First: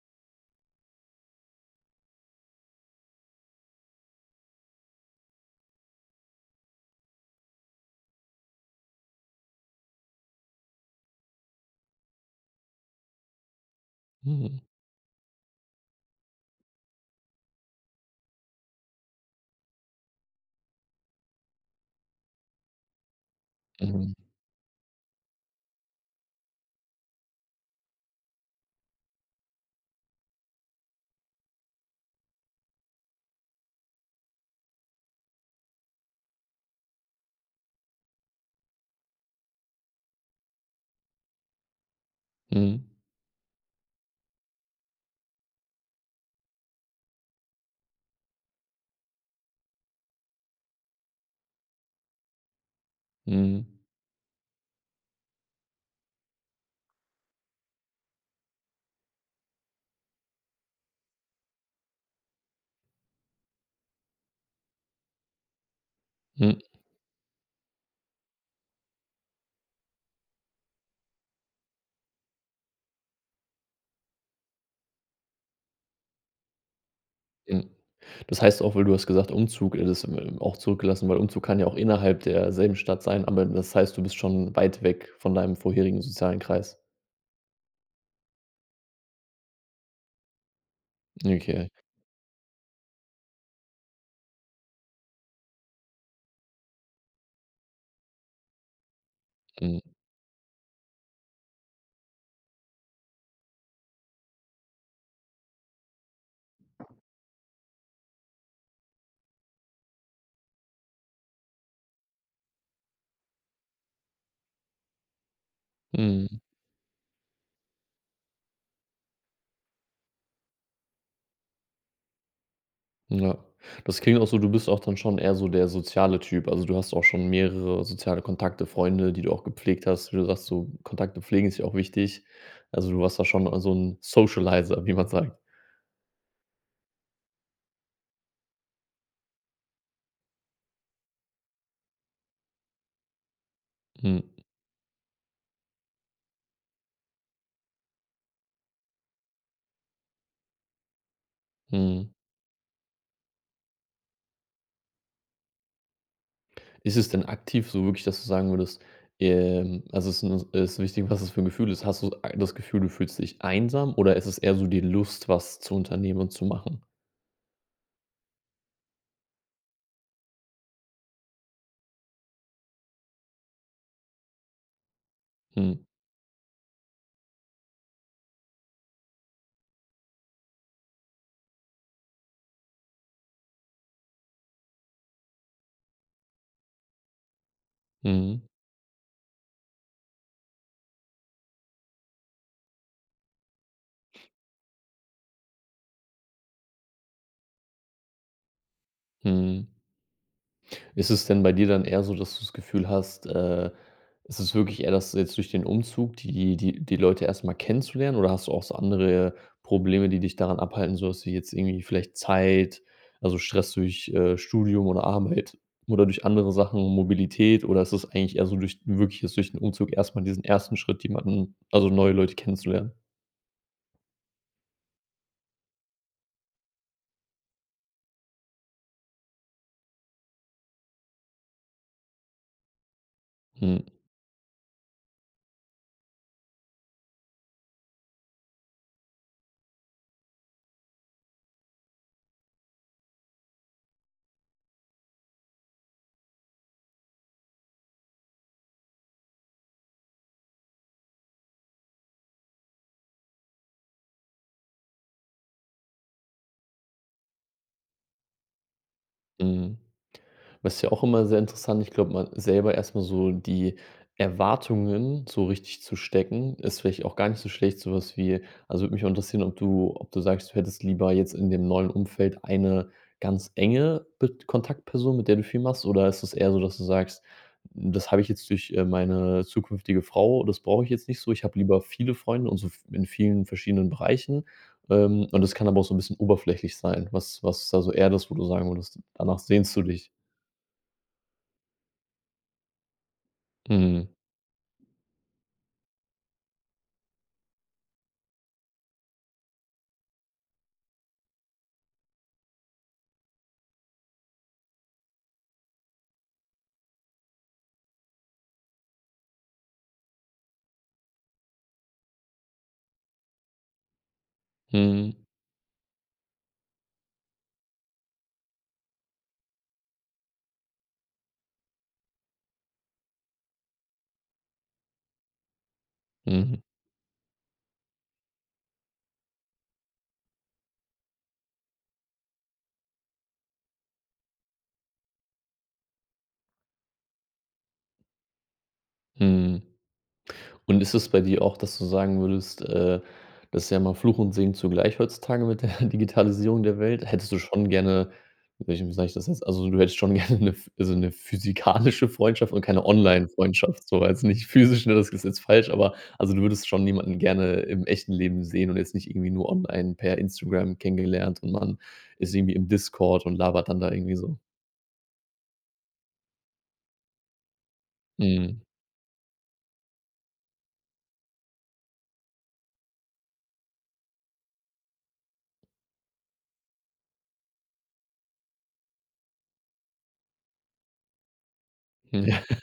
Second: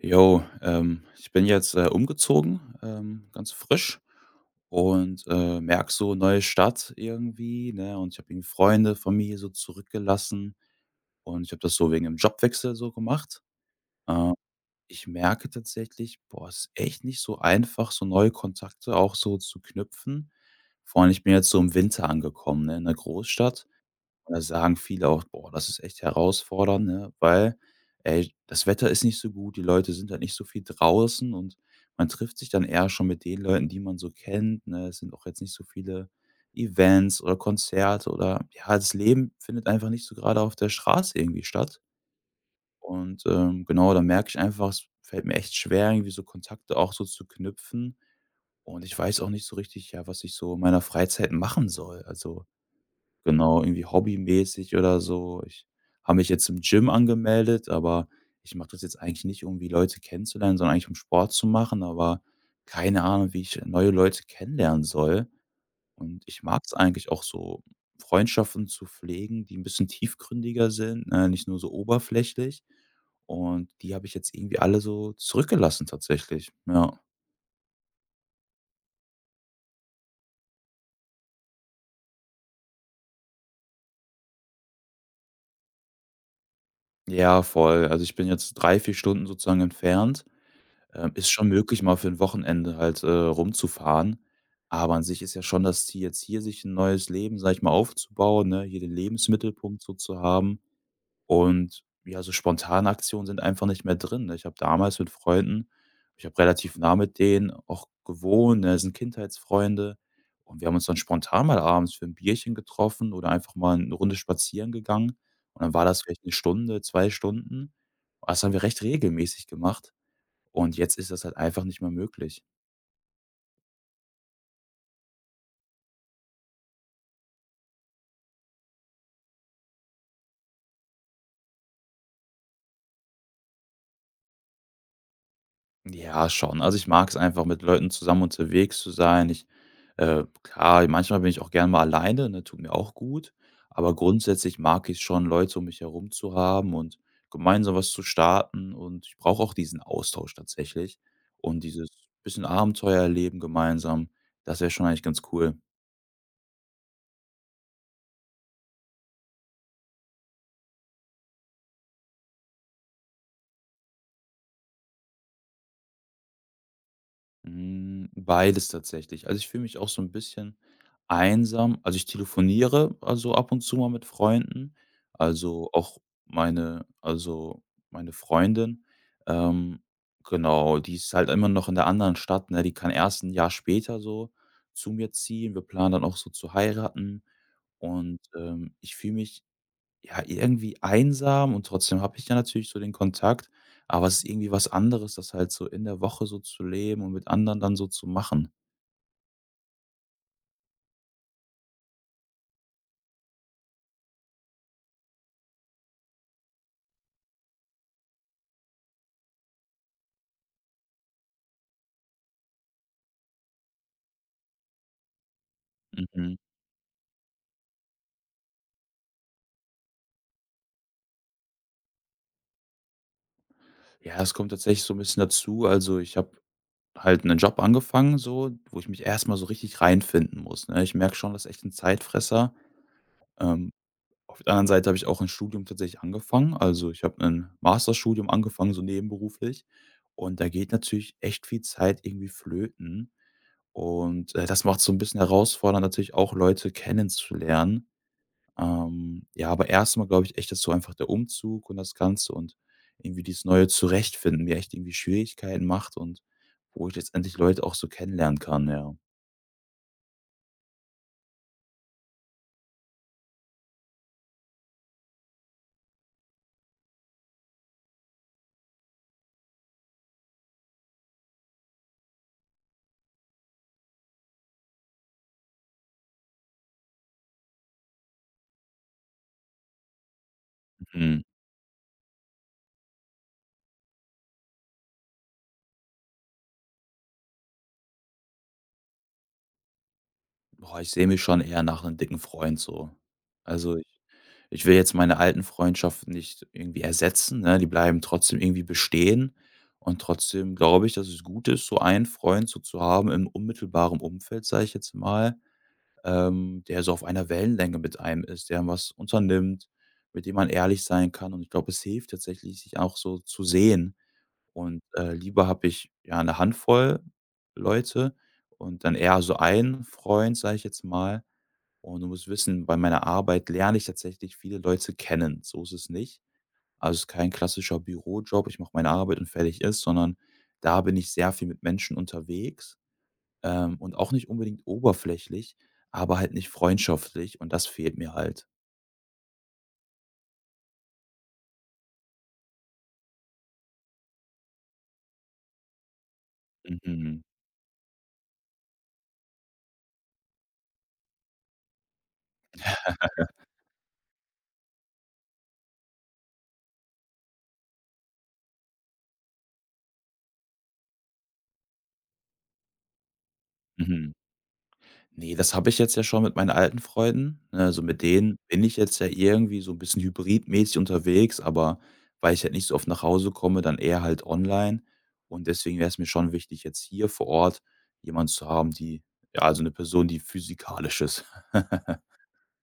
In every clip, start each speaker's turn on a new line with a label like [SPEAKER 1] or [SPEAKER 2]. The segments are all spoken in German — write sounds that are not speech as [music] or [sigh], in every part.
[SPEAKER 1] Jo, ich bin jetzt, umgezogen, ganz frisch und merke so, neue Stadt irgendwie, ne? Und ich habe irgendwie Freunde, Familie so zurückgelassen und ich habe das so wegen dem Jobwechsel so gemacht. Äh,
[SPEAKER 2] Mhm.
[SPEAKER 1] Ich merke tatsächlich, boah, es ist echt nicht so einfach, so neue Kontakte auch so zu knüpfen. Vor allem, ich bin jetzt so im Winter angekommen, ne, in der Großstadt
[SPEAKER 2] Mhm.
[SPEAKER 1] und da sagen viele auch: „Boah, das ist echt herausfordernd“, ne, weil, ey, das Wetter ist nicht so gut, die Leute sind halt nicht so viel draußen und man trifft sich dann eher schon mit den Leuten, die man so kennt, ne? Es sind auch jetzt nicht so viele Events oder Konzerte oder ja, das Leben findet einfach nicht so gerade auf der Straße irgendwie statt.
[SPEAKER 2] Mhm.
[SPEAKER 1] Und genau, da merke ich einfach, es fällt mir echt schwer, irgendwie so Kontakte auch so zu knüpfen. Und ich weiß auch nicht so richtig, ja, was ich so in meiner Freizeit machen soll. Also, genau,
[SPEAKER 2] Mhm.
[SPEAKER 1] irgendwie hobbymäßig oder so. Ich habe mich jetzt im Gym angemeldet, aber ich mache das jetzt eigentlich nicht, um irgendwie Leute kennenzulernen, sondern eigentlich um Sport zu machen, aber keine Ahnung, wie ich neue Leute kennenlernen soll. Und ich
[SPEAKER 2] Mhm.
[SPEAKER 1] mag es eigentlich auch so, Freundschaften zu pflegen, die ein bisschen tiefgründiger sind, ne, nicht nur so oberflächlich. Und die habe ich jetzt irgendwie alle so zurückgelassen tatsächlich, ja.
[SPEAKER 2] Mhm. Das heißt auch, weil du hast gesagt, Umzug, das, auch zurückgelassen, weil Umzug kann ja auch innerhalb derselben Stadt sein, aber das heißt, du bist schon weit weg von deinem vorherigen sozialen Kreis.
[SPEAKER 1] Ja, voll. Also, ich bin jetzt 3, 4 Stunden sozusagen entfernt. Ist schon
[SPEAKER 2] Okay.
[SPEAKER 1] möglich, mal für 'n Wochenende halt, rumzufahren, aber an sich ist ja schon das Ziel, jetzt hier sich 'n neues Leben, sage ich mal, aufzubauen, ne, hier den Lebensmittelpunkt
[SPEAKER 2] Mhm.
[SPEAKER 1] so zu haben. Und ja, so spontane Aktionen sind einfach nicht mehr drin, ne? Ich habe relativ nah mit denen auch gewohnt, ne, sind Kindheitsfreunde und wir haben uns dann spontan mal abends für 'n Bierchen getroffen oder einfach mal 'ne Runde spazieren gegangen und dann war das vielleicht eine
[SPEAKER 2] Mhm.
[SPEAKER 1] Stunde, 2 Stunden. Das haben wir recht regelmäßig gemacht. Und jetzt ist das halt einfach nicht mehr möglich.
[SPEAKER 2] Ja. Das klingt auch so, du bist auch dann schon eher so der soziale Typ. Also du hast auch schon mehrere soziale Kontakte, Freunde, die du auch gepflegt hast. Wie du sagst, so Kontakte pflegen ist ja auch wichtig. Also du warst da schon so ein Socializer, wie man sagt.
[SPEAKER 1] Ja, schon. Also, ich mag es einfach, mit Leuten zusammen unterwegs zu sein. Ich, klar, manchmal bin ich auch gerne mal alleine, ne, tut mir auch gut. Aber
[SPEAKER 2] Mhm.
[SPEAKER 1] grundsätzlich mag ich's schon, Leute um mich herum zu haben und gemeinsam was zu starten. Und ich brauche auch diesen Austausch tatsächlich und dieses
[SPEAKER 2] Mhm.
[SPEAKER 1] bisschen Abenteuer erleben gemeinsam. Das wäre schon eigentlich ganz cool.
[SPEAKER 2] Ist es denn aktiv so wirklich, dass du sagen würdest, also, es ist 'n ist wichtig, was es für ein Gefühl ist. Hast du das Gefühl, du fühlst dich einsam oder ist es eher so die Lust, was zu unternehmen und zu machen?
[SPEAKER 1] Hm, beides tatsächlich. Also, ich fühle mich auch so ein bisschen einsam. Also, ich telefoniere, also, ab und zu mal mit Freunden. Also,
[SPEAKER 2] Mhm.
[SPEAKER 1] auch meine also, meine Freundin, ähm, genau, die ist halt immer noch in der anderen Stadt, ne? Die kann erst ein Jahr später so zu mir ziehen. Wir planen dann auch so zu heiraten und,
[SPEAKER 2] Mhm.
[SPEAKER 1] ähm, ich fühle mich, ja, irgendwie einsam und trotzdem habe ich ja natürlich so den Kontakt, aber es ist irgendwie was anderes, das halt so in der Woche so zu leben und mit anderen dann so zu machen.
[SPEAKER 2] Mhm. Ist es denn bei dir dann eher so, dass du das Gefühl hast, ist es wirklich eher, dass jetzt durch den Umzug die Leute erstmal kennenzulernen oder hast du auch so andere Probleme, die dich daran abhalten, so dass du jetzt irgendwie vielleicht Zeit also Stress durch, Studium oder Arbeit oder durch
[SPEAKER 1] Mhm.
[SPEAKER 2] andere Sachen, Mobilität oder ist es eigentlich eher so durch wirklich jetzt durch den Umzug erstmal diesen ersten Schritt, jemanden also neue Leute kennenzulernen?
[SPEAKER 1] Ja, es kommt tatsächlich so ein bisschen dazu. Also, ich habe halt einen Job angefangen so, wo ich mich erstmal so richtig reinfinden muss, ne? Ich merke schon, das ist echt ein Zeitfresser. Ähm,
[SPEAKER 2] Mhm,
[SPEAKER 1] auf der anderen Seite habe ich auch ein Studium tatsächlich angefangen. Also, ich habe ein Masterstudium angefangen, so nebenberuflich und da geht natürlich echt viel Zeit irgendwie flöten. Und das macht's so ein bisschen herausfordernd, natürlich auch Leute kennenzulernen. Ja, aber erstmal glaube ich echt, dass so einfach der Umzug und das Ganze und irgendwie dieses neue Zurechtfinden mir echt irgendwie Schwierigkeiten macht und wo ich letztendlich Leute auch so kennenlernen kann, ja.
[SPEAKER 2] mhm. Was ist ja auch immer sehr interessant, ich glaube, man selber erstmal so die Erwartungen so richtig zu stecken, ist vielleicht auch gar nicht so schlecht, so was wie also, würde mich auch interessieren, ob du sagst, du hättest lieber jetzt in dem neuen Umfeld eine ganz enge Bet Kontaktperson, mit der du viel machst, oder ist es eher so, dass du sagst: „Das habe ich jetzt durch, meine zukünftige Frau, das brauche ich jetzt nicht
[SPEAKER 1] Mhm.
[SPEAKER 2] so. Ich habe lieber viele Freunde und so v in vielen verschiedenen Bereichen.“ Und das kann aber auch so ein bisschen oberflächlich sein. Was was ist da so eher das, wo du sagen würdest, danach sehnst du dich?
[SPEAKER 1] Boah, ich sehe mich schon eher nach einem dicken Freund so. Also,
[SPEAKER 2] Mhm.
[SPEAKER 1] ich will jetzt meine alten Freundschaften nicht irgendwie ersetzen, ne? Die bleiben trotzdem irgendwie bestehen. Und trotzdem glaube ich, dass es gut ist, so einen Freund so zu haben im unmittelbaren Umfeld, sage ich jetzt mal, der so auf einer Wellenlänge mit einem ist, der was unternimmt, mit dem man ehrlich sein kann. Und ich glaube, es hilft tatsächlich, sich auch so zu sehen. Und
[SPEAKER 2] Mhm.
[SPEAKER 1] lieber habe ich ja eine Handvoll Leute und dann eher so einen Freund, sage ich jetzt mal, und du musst wissen, bei meiner Arbeit lerne ich tatsächlich viele Leute kennen. So ist es nicht.
[SPEAKER 2] Mhm.
[SPEAKER 1] Also es ist kein klassischer Bürojob, ich mache meine Arbeit und fertig ist, sondern da bin ich sehr viel mit Menschen unterwegs, und auch nicht unbedingt oberflächlich, aber halt nicht freundschaftlich und das fehlt mir halt.
[SPEAKER 2] Mhm. Und ist es bei dir auch, dass du sagen würdest, das ist ja mal Fluch und Segen zugleich heutzutage mit der [laughs] Digitalisierung der Welt.
[SPEAKER 1] Mhm.
[SPEAKER 2] Hättest du schon gerne wie sage ich das jetzt? Also, du hättest schon [laughs] gerne 'ne ph also, 'ne physikalische Freundschaft und keine Online-Freundschaft, so als nicht physisch, ne, das ist jetzt falsch, aber also, du würdest schon jemanden gerne im echten Leben sehen und jetzt nicht irgendwie nur online per Instagram kennengelernt und man ist irgendwie im Discord und labert dann da
[SPEAKER 1] Mhm.
[SPEAKER 2] irgendwie so.
[SPEAKER 1] Ne, das habe ich jetzt ja schon mit meinen alten Freunden, ne? Also, mit mhm. Denen
[SPEAKER 2] Mhm.
[SPEAKER 1] bin ich jetzt ja irgendwie so 'n bisschen hybridmäßig unterwegs, aber weil ich halt nicht so oft nach Hause komme, dann eher halt online. Und deswegen wär's mir schon wichtig, jetzt hier vor Ort jemand zu haben, die, ja, also 'ne Person, die physikalisch ist. [laughs]
[SPEAKER 2] Hm. [laughs]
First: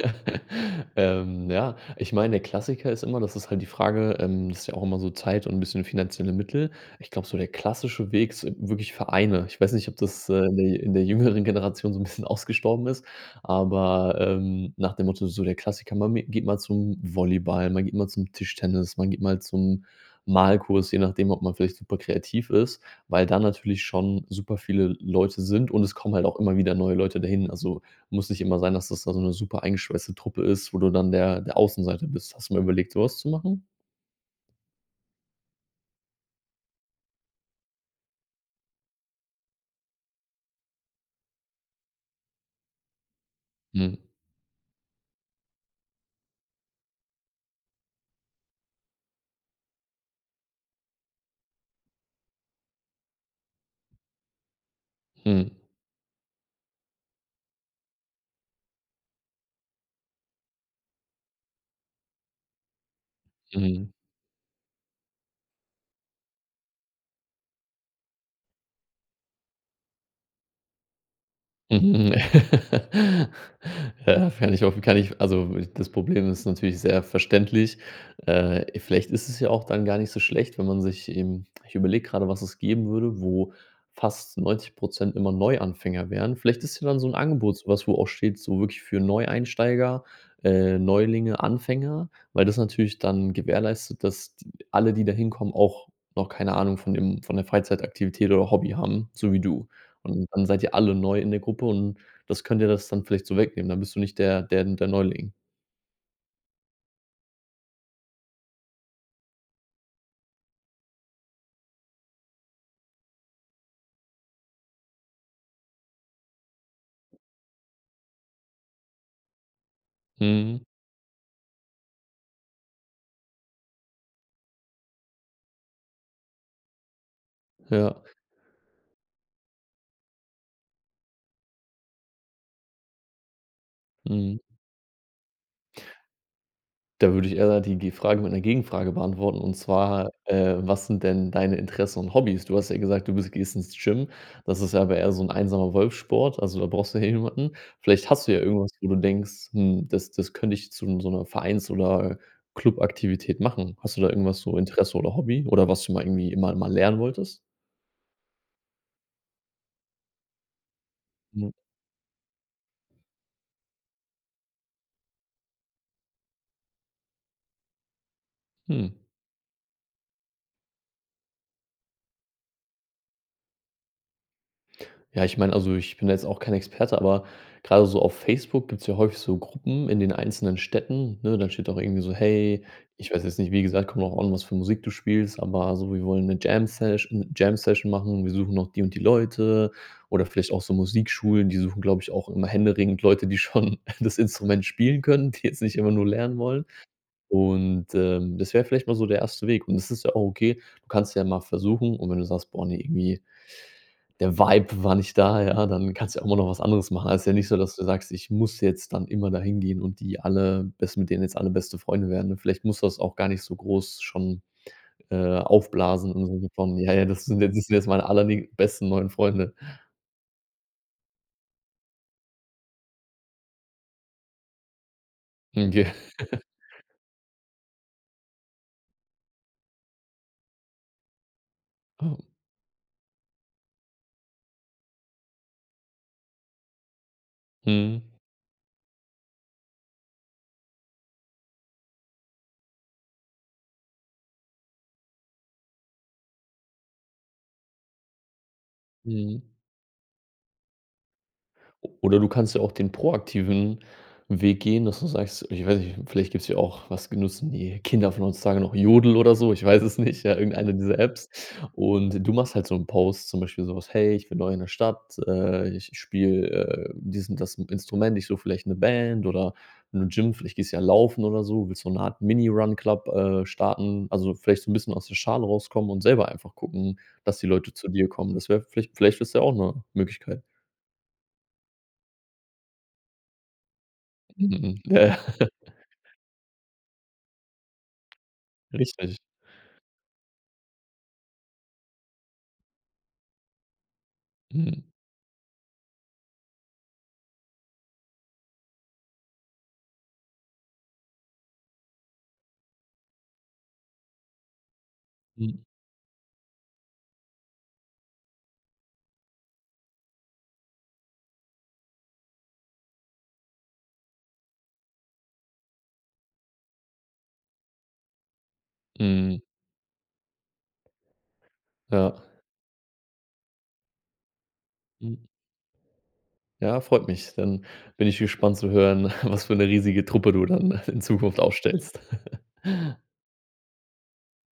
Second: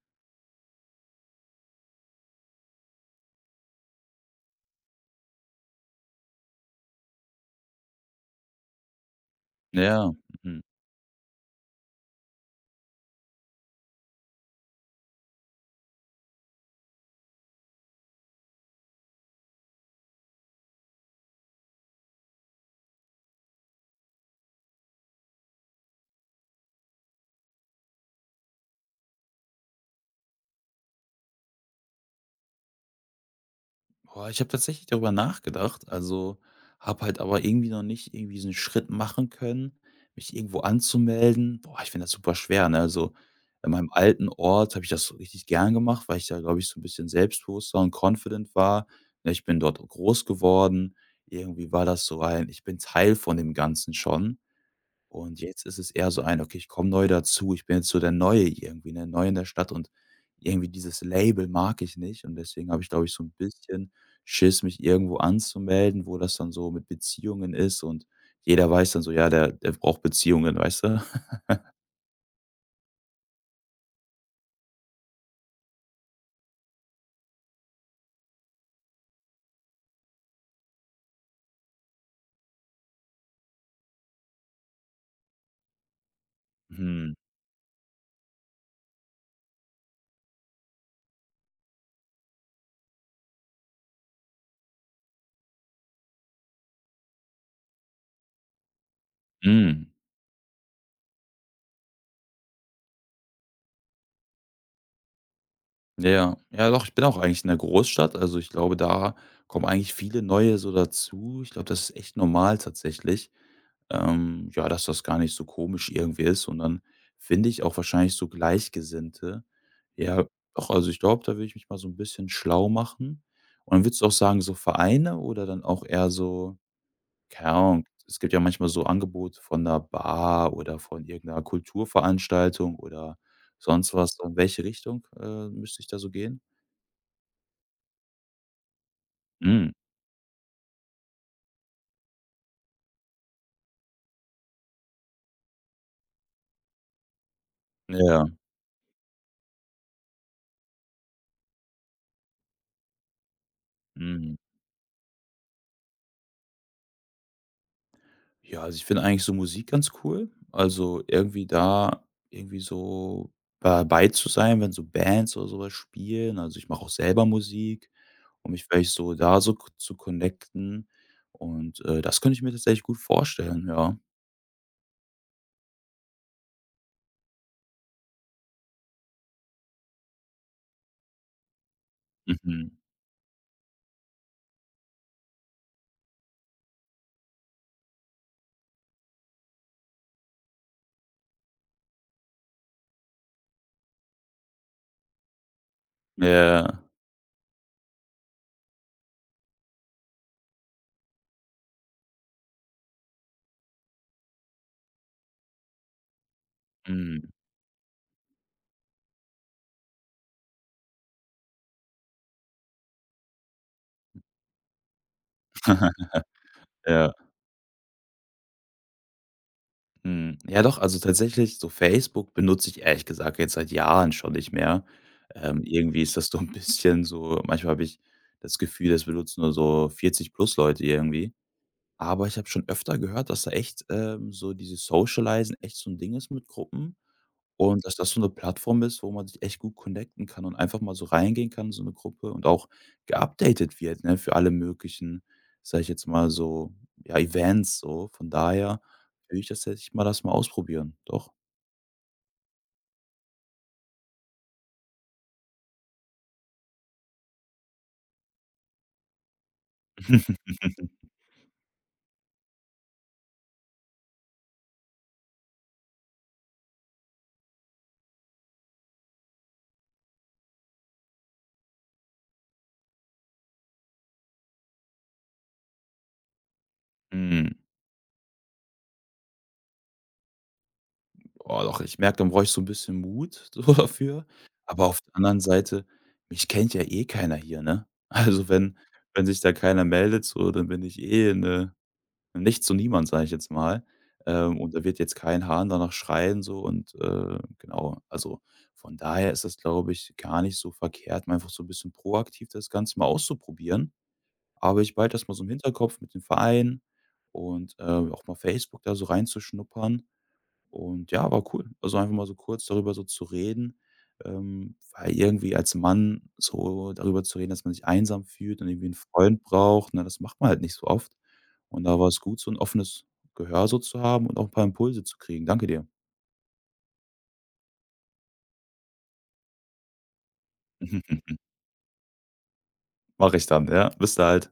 [SPEAKER 2] Ja, ich meine, der Klassiker ist immer das ist halt die Frage, das ist ja auch immer so Zeit und ein bisschen finanzielle Mittel. Ich glaube, so der klassische Weg ist wirklich Vereine. Ich weiß nicht, ob
[SPEAKER 1] Ja,
[SPEAKER 2] das,
[SPEAKER 1] mhm.
[SPEAKER 2] in der jüngeren Generation so ein bisschen [laughs] ausgestorben ist, aber, nach dem Motto so der Klassiker, man geht mal zum Volleyball, man geht mal zum Tischtennis, man geht mal zum Malkurs, je nachdem, ob man vielleicht super kreativ ist, weil da natürlich schon super viele Leute sind und es kommen halt auch immer wieder neue Leute dahin. Also muss nicht immer sein, dass das da so eine super eingeschweißte Truppe ist, wo du dann der Außenseiter bist. Hast du mal überlegt, so was zu machen?
[SPEAKER 1] Boah, ich habe tatsächlich darüber nachgedacht, also habe halt aber irgendwie noch nicht irgendwie diesen Schritt machen können, mich irgendwo anzumelden. Boah, ich finde das super schwer, ne? Also in meinem
[SPEAKER 2] Mhm,
[SPEAKER 1] alten Ort habe ich das richtig gern gemacht, weil ich da, glaube ich, so ein bisschen selbstbewusster und confident war. Ne, ich bin dort groß geworden. Irgendwie war das so ein, ich bin Teil von dem Ganzen schon. Und
[SPEAKER 2] mhm,
[SPEAKER 1] jetzt ist es eher so ein: „Okay, ich komme neu dazu. Ich bin jetzt so der Neue irgendwie, ne, neu in der Stadt und irgendwie dieses Label mag ich nicht.“ Und deswegen habe ich, glaube ich, so ein
[SPEAKER 2] mhm,
[SPEAKER 1] bisschen Schiss, mich irgendwo anzumelden, wo das dann so mit Beziehungen ist und jeder weiß dann so: „Ja, der braucht Beziehungen“, weißt du? [laughs]
[SPEAKER 2] Mhm. [laughs] Ja, kann ich auch, kann ich also, das Problem ist natürlich sehr verständlich. Vielleicht ist es ja auch dann gar nicht so schlecht, wenn man sich eben ich überlege gerade, was es geben würde, wo fast 90% immer Neuanfänger wären. Vielleicht ist ja dann so
[SPEAKER 1] Mhm,
[SPEAKER 2] ein Angebot so was, wo auch steht, so wirklich für Neueinsteiger, Neulinge, Anfänger, weil das natürlich dann gewährleistet, dass d alle, die da hinkommen, auch noch keine Ahnung von dem von der Freizeitaktivität oder Hobby haben, so wie du.
[SPEAKER 1] mhm.
[SPEAKER 2] Und dann seid ihr alle neu in der Gruppe und das könnt ihr das dann vielleicht so wegnehmen. Dann bist du nicht der Neuling.
[SPEAKER 1] Ja, ja, doch, ich bin auch eigentlich in der Großstadt. Also, ich glaube, da kommen eigentlich viele Neue so dazu. Ich glaube, das ist echt normal tatsächlich. Ja, dass das gar nicht so komisch irgendwie ist und dann finde ich auch wahrscheinlich so Gleichgesinnte. Ja,
[SPEAKER 2] Mhm.
[SPEAKER 1] doch, also ich glaube, da will ich mich mal so ein bisschen schlau machen. Und dann würdest du auch sagen, so Vereine oder dann auch eher so, keine Ahnung,
[SPEAKER 2] Ja,
[SPEAKER 1] es gibt ja manchmal so Angebote von 'ner Bar oder von irgendeiner Kulturveranstaltung oder sonst was. So in
[SPEAKER 2] mhm.
[SPEAKER 1] welche Richtung müsste ich da so gehen?
[SPEAKER 2] Da würde ich eher die Ge Frage mit 'ner Gegenfrage beantworten und
[SPEAKER 1] Mhm.
[SPEAKER 2] zwar, was sind denn deine Interessen und Hobbys? Du hast ja gesagt, du bist gehst ins Gym. Das ist ja aber eher so 'n einsamer Wolfssport, also da brauchst du ja jemanden. Vielleicht
[SPEAKER 1] Ja,
[SPEAKER 2] hast du ja irgendwas, wo du denkst: „Hm, das könnte ich zu so 'ner Vereins oder Clubaktivität machen.“ Hast du da
[SPEAKER 1] mhm.
[SPEAKER 2] irgendwas so Interesse oder Hobby oder was du mal irgendwie immer mal lernen wolltest?
[SPEAKER 1] Ja, also ich finde eigentlich so Musik ganz cool. Also irgendwie
[SPEAKER 2] Mhm.
[SPEAKER 1] da irgendwie so dabei zu sein, wenn so Bands oder sowas spielen. Also ich mache auch selber Musik, um mich
[SPEAKER 2] Mhm.
[SPEAKER 1] vielleicht so da so k zu connecten und das könnte ich mir tatsächlich gut vorstellen, ja.
[SPEAKER 2] Ja, ich meine, also ich bin da jetzt auch kein Experte, aber gerade so auf Facebook gibt's ja häufig so Gruppen in den einzelnen Städten, ne? Dann steht auch irgendwie so: „Hey“
[SPEAKER 1] Mhm.
[SPEAKER 2] ich weiß jetzt nicht, wie gesagt, kommt drauf an, was für Musik du spielst, aber so: „Wir wollen eine Jam Session machen. Wir suchen noch die und die Leute.“ Oder vielleicht auch so Musikschulen, die suchen, glaube ich, auch immer händeringend Leute, die schon [laughs] das Instrument spielen können, die jetzt nicht immer nur lernen wollen.
[SPEAKER 1] Ja.
[SPEAKER 2] Und, das wäre vielleicht mal so der erste Weg. Und das ist ja auch okay. Du kannst ja mal versuchen und wenn du sagst: „Boah, ne, irgendwie der Vibe war nicht da, ja, dann kannst du ja auch immer noch was anderes machen. Also, ist
[SPEAKER 1] Mhm.
[SPEAKER 2] ja nicht so, dass du sagst: „Ich muss jetzt dann immer da hingehen und die alle dass mit denen jetzt alle beste Freunde werden.“ Und vielleicht musst du das auch gar nicht so groß schon, aufblasen und so
[SPEAKER 1] [laughs]
[SPEAKER 2] von: „Ja, ja,
[SPEAKER 1] Ja.
[SPEAKER 2] das sind jetzt meine allerbesten neuen Freunde.“
[SPEAKER 1] Hm, ja, doch, also tatsächlich so Facebook benutze ich ehrlich gesagt jetzt seit Jahren schon nicht mehr.
[SPEAKER 2] Okay.
[SPEAKER 1] Irgendwie ist das so [laughs] ein bisschen so, manchmal habe ich das Gefühl, das benutzen nur so 40 plus Leute irgendwie. Aber ich
[SPEAKER 2] [laughs]
[SPEAKER 1] habe schon öfter gehört, dass da echt, so dieses Socialisen echt so ein Ding ist mit Gruppen. Und dass
[SPEAKER 2] Mhm.
[SPEAKER 1] das so 'ne Plattform ist, wo man sich echt gut connecten kann und einfach mal so reingehen kann in so 'ne Gruppe und auch geupdatet wird, ne, für alle möglichen, sage ich jetzt mal so, ja, Events so. Von daher würde
[SPEAKER 2] Mhm.
[SPEAKER 1] ich tatsächlich mal das mal ausprobieren, doch.
[SPEAKER 2] Oder du kannst ja auch den proaktiven Weg gehen, dass du sagst ich weiß nicht, vielleicht gibt es ja auch was nutzen die Kinder von heutzutage noch Jodel oder so, ich weiß es nicht, ja, irgendeine dieser
[SPEAKER 1] [laughs]
[SPEAKER 2] Apps. Und du machst halt so 'n Post, zum Beispiel sowas: „Hey, ich bin neu in der Stadt, ich spiele, dies und das Instrument, ich suche vielleicht eine Band oder ein Gym“, vielleicht gehst du ja laufen oder so, willst so 'ne Art Mini-Run-Club, starten, also vielleicht so ein bisschen aus der Schale rauskommen und selber einfach gucken, dass die
[SPEAKER 1] Mhm.
[SPEAKER 2] Leute zu dir kommen. Das wäre vielleicht vielleicht ist ja auch eine Möglichkeit.
[SPEAKER 1] Oh, doch, ich merke, dann brauche ich so 'n bisschen Mut [laughs] so dafür.
[SPEAKER 2] Mhm, mhm.
[SPEAKER 1] Aber auf der
[SPEAKER 2] Ja,
[SPEAKER 1] anderen
[SPEAKER 2] ja.
[SPEAKER 1] Seite, mich kennt ja eh keiner hier, ne? Also, wenn
[SPEAKER 2] Richtig.
[SPEAKER 1] wenn sich da keiner meldet so, dann bin ich eh 'ne Nichts und niemand, sage ich jetzt mal. Und
[SPEAKER 2] Mhm.
[SPEAKER 1] da wird jetzt kein Hahn danach schreien so und genau. Also, von daher ist das, glaube ich, gar nicht so verkehrt, mal einfach so ein bisschen proaktiv das Ganze mal auszuprobieren. Aber ich behalte das mal so im
[SPEAKER 2] Mhm.
[SPEAKER 1] Hinterkopf mit dem Verein und auch mal Facebook da so reinzuschnuppern. Und ja, war cool. Also, einfach mal so kurz darüber so zu reden, weil irgendwie als Mann so darüber zu reden, dass man sich einsam fühlt und irgendwie einen
[SPEAKER 2] Mhm.
[SPEAKER 1] Freund braucht, ne, das macht man halt nicht so oft. Und da war
[SPEAKER 2] Ja.
[SPEAKER 1] es gut, so ein offenes Gehör so zu haben und auch ein paar Impulse
[SPEAKER 2] Mhm.
[SPEAKER 1] zu kriegen. Danke dir.
[SPEAKER 2] Ja, freut mich. Dann bin ich gespannt zu hören, [laughs] was für eine riesige Truppe du dann in Zukunft
[SPEAKER 1] [laughs]
[SPEAKER 2] aufstellst.
[SPEAKER 1] Mach ich dann, ja. Bis bald.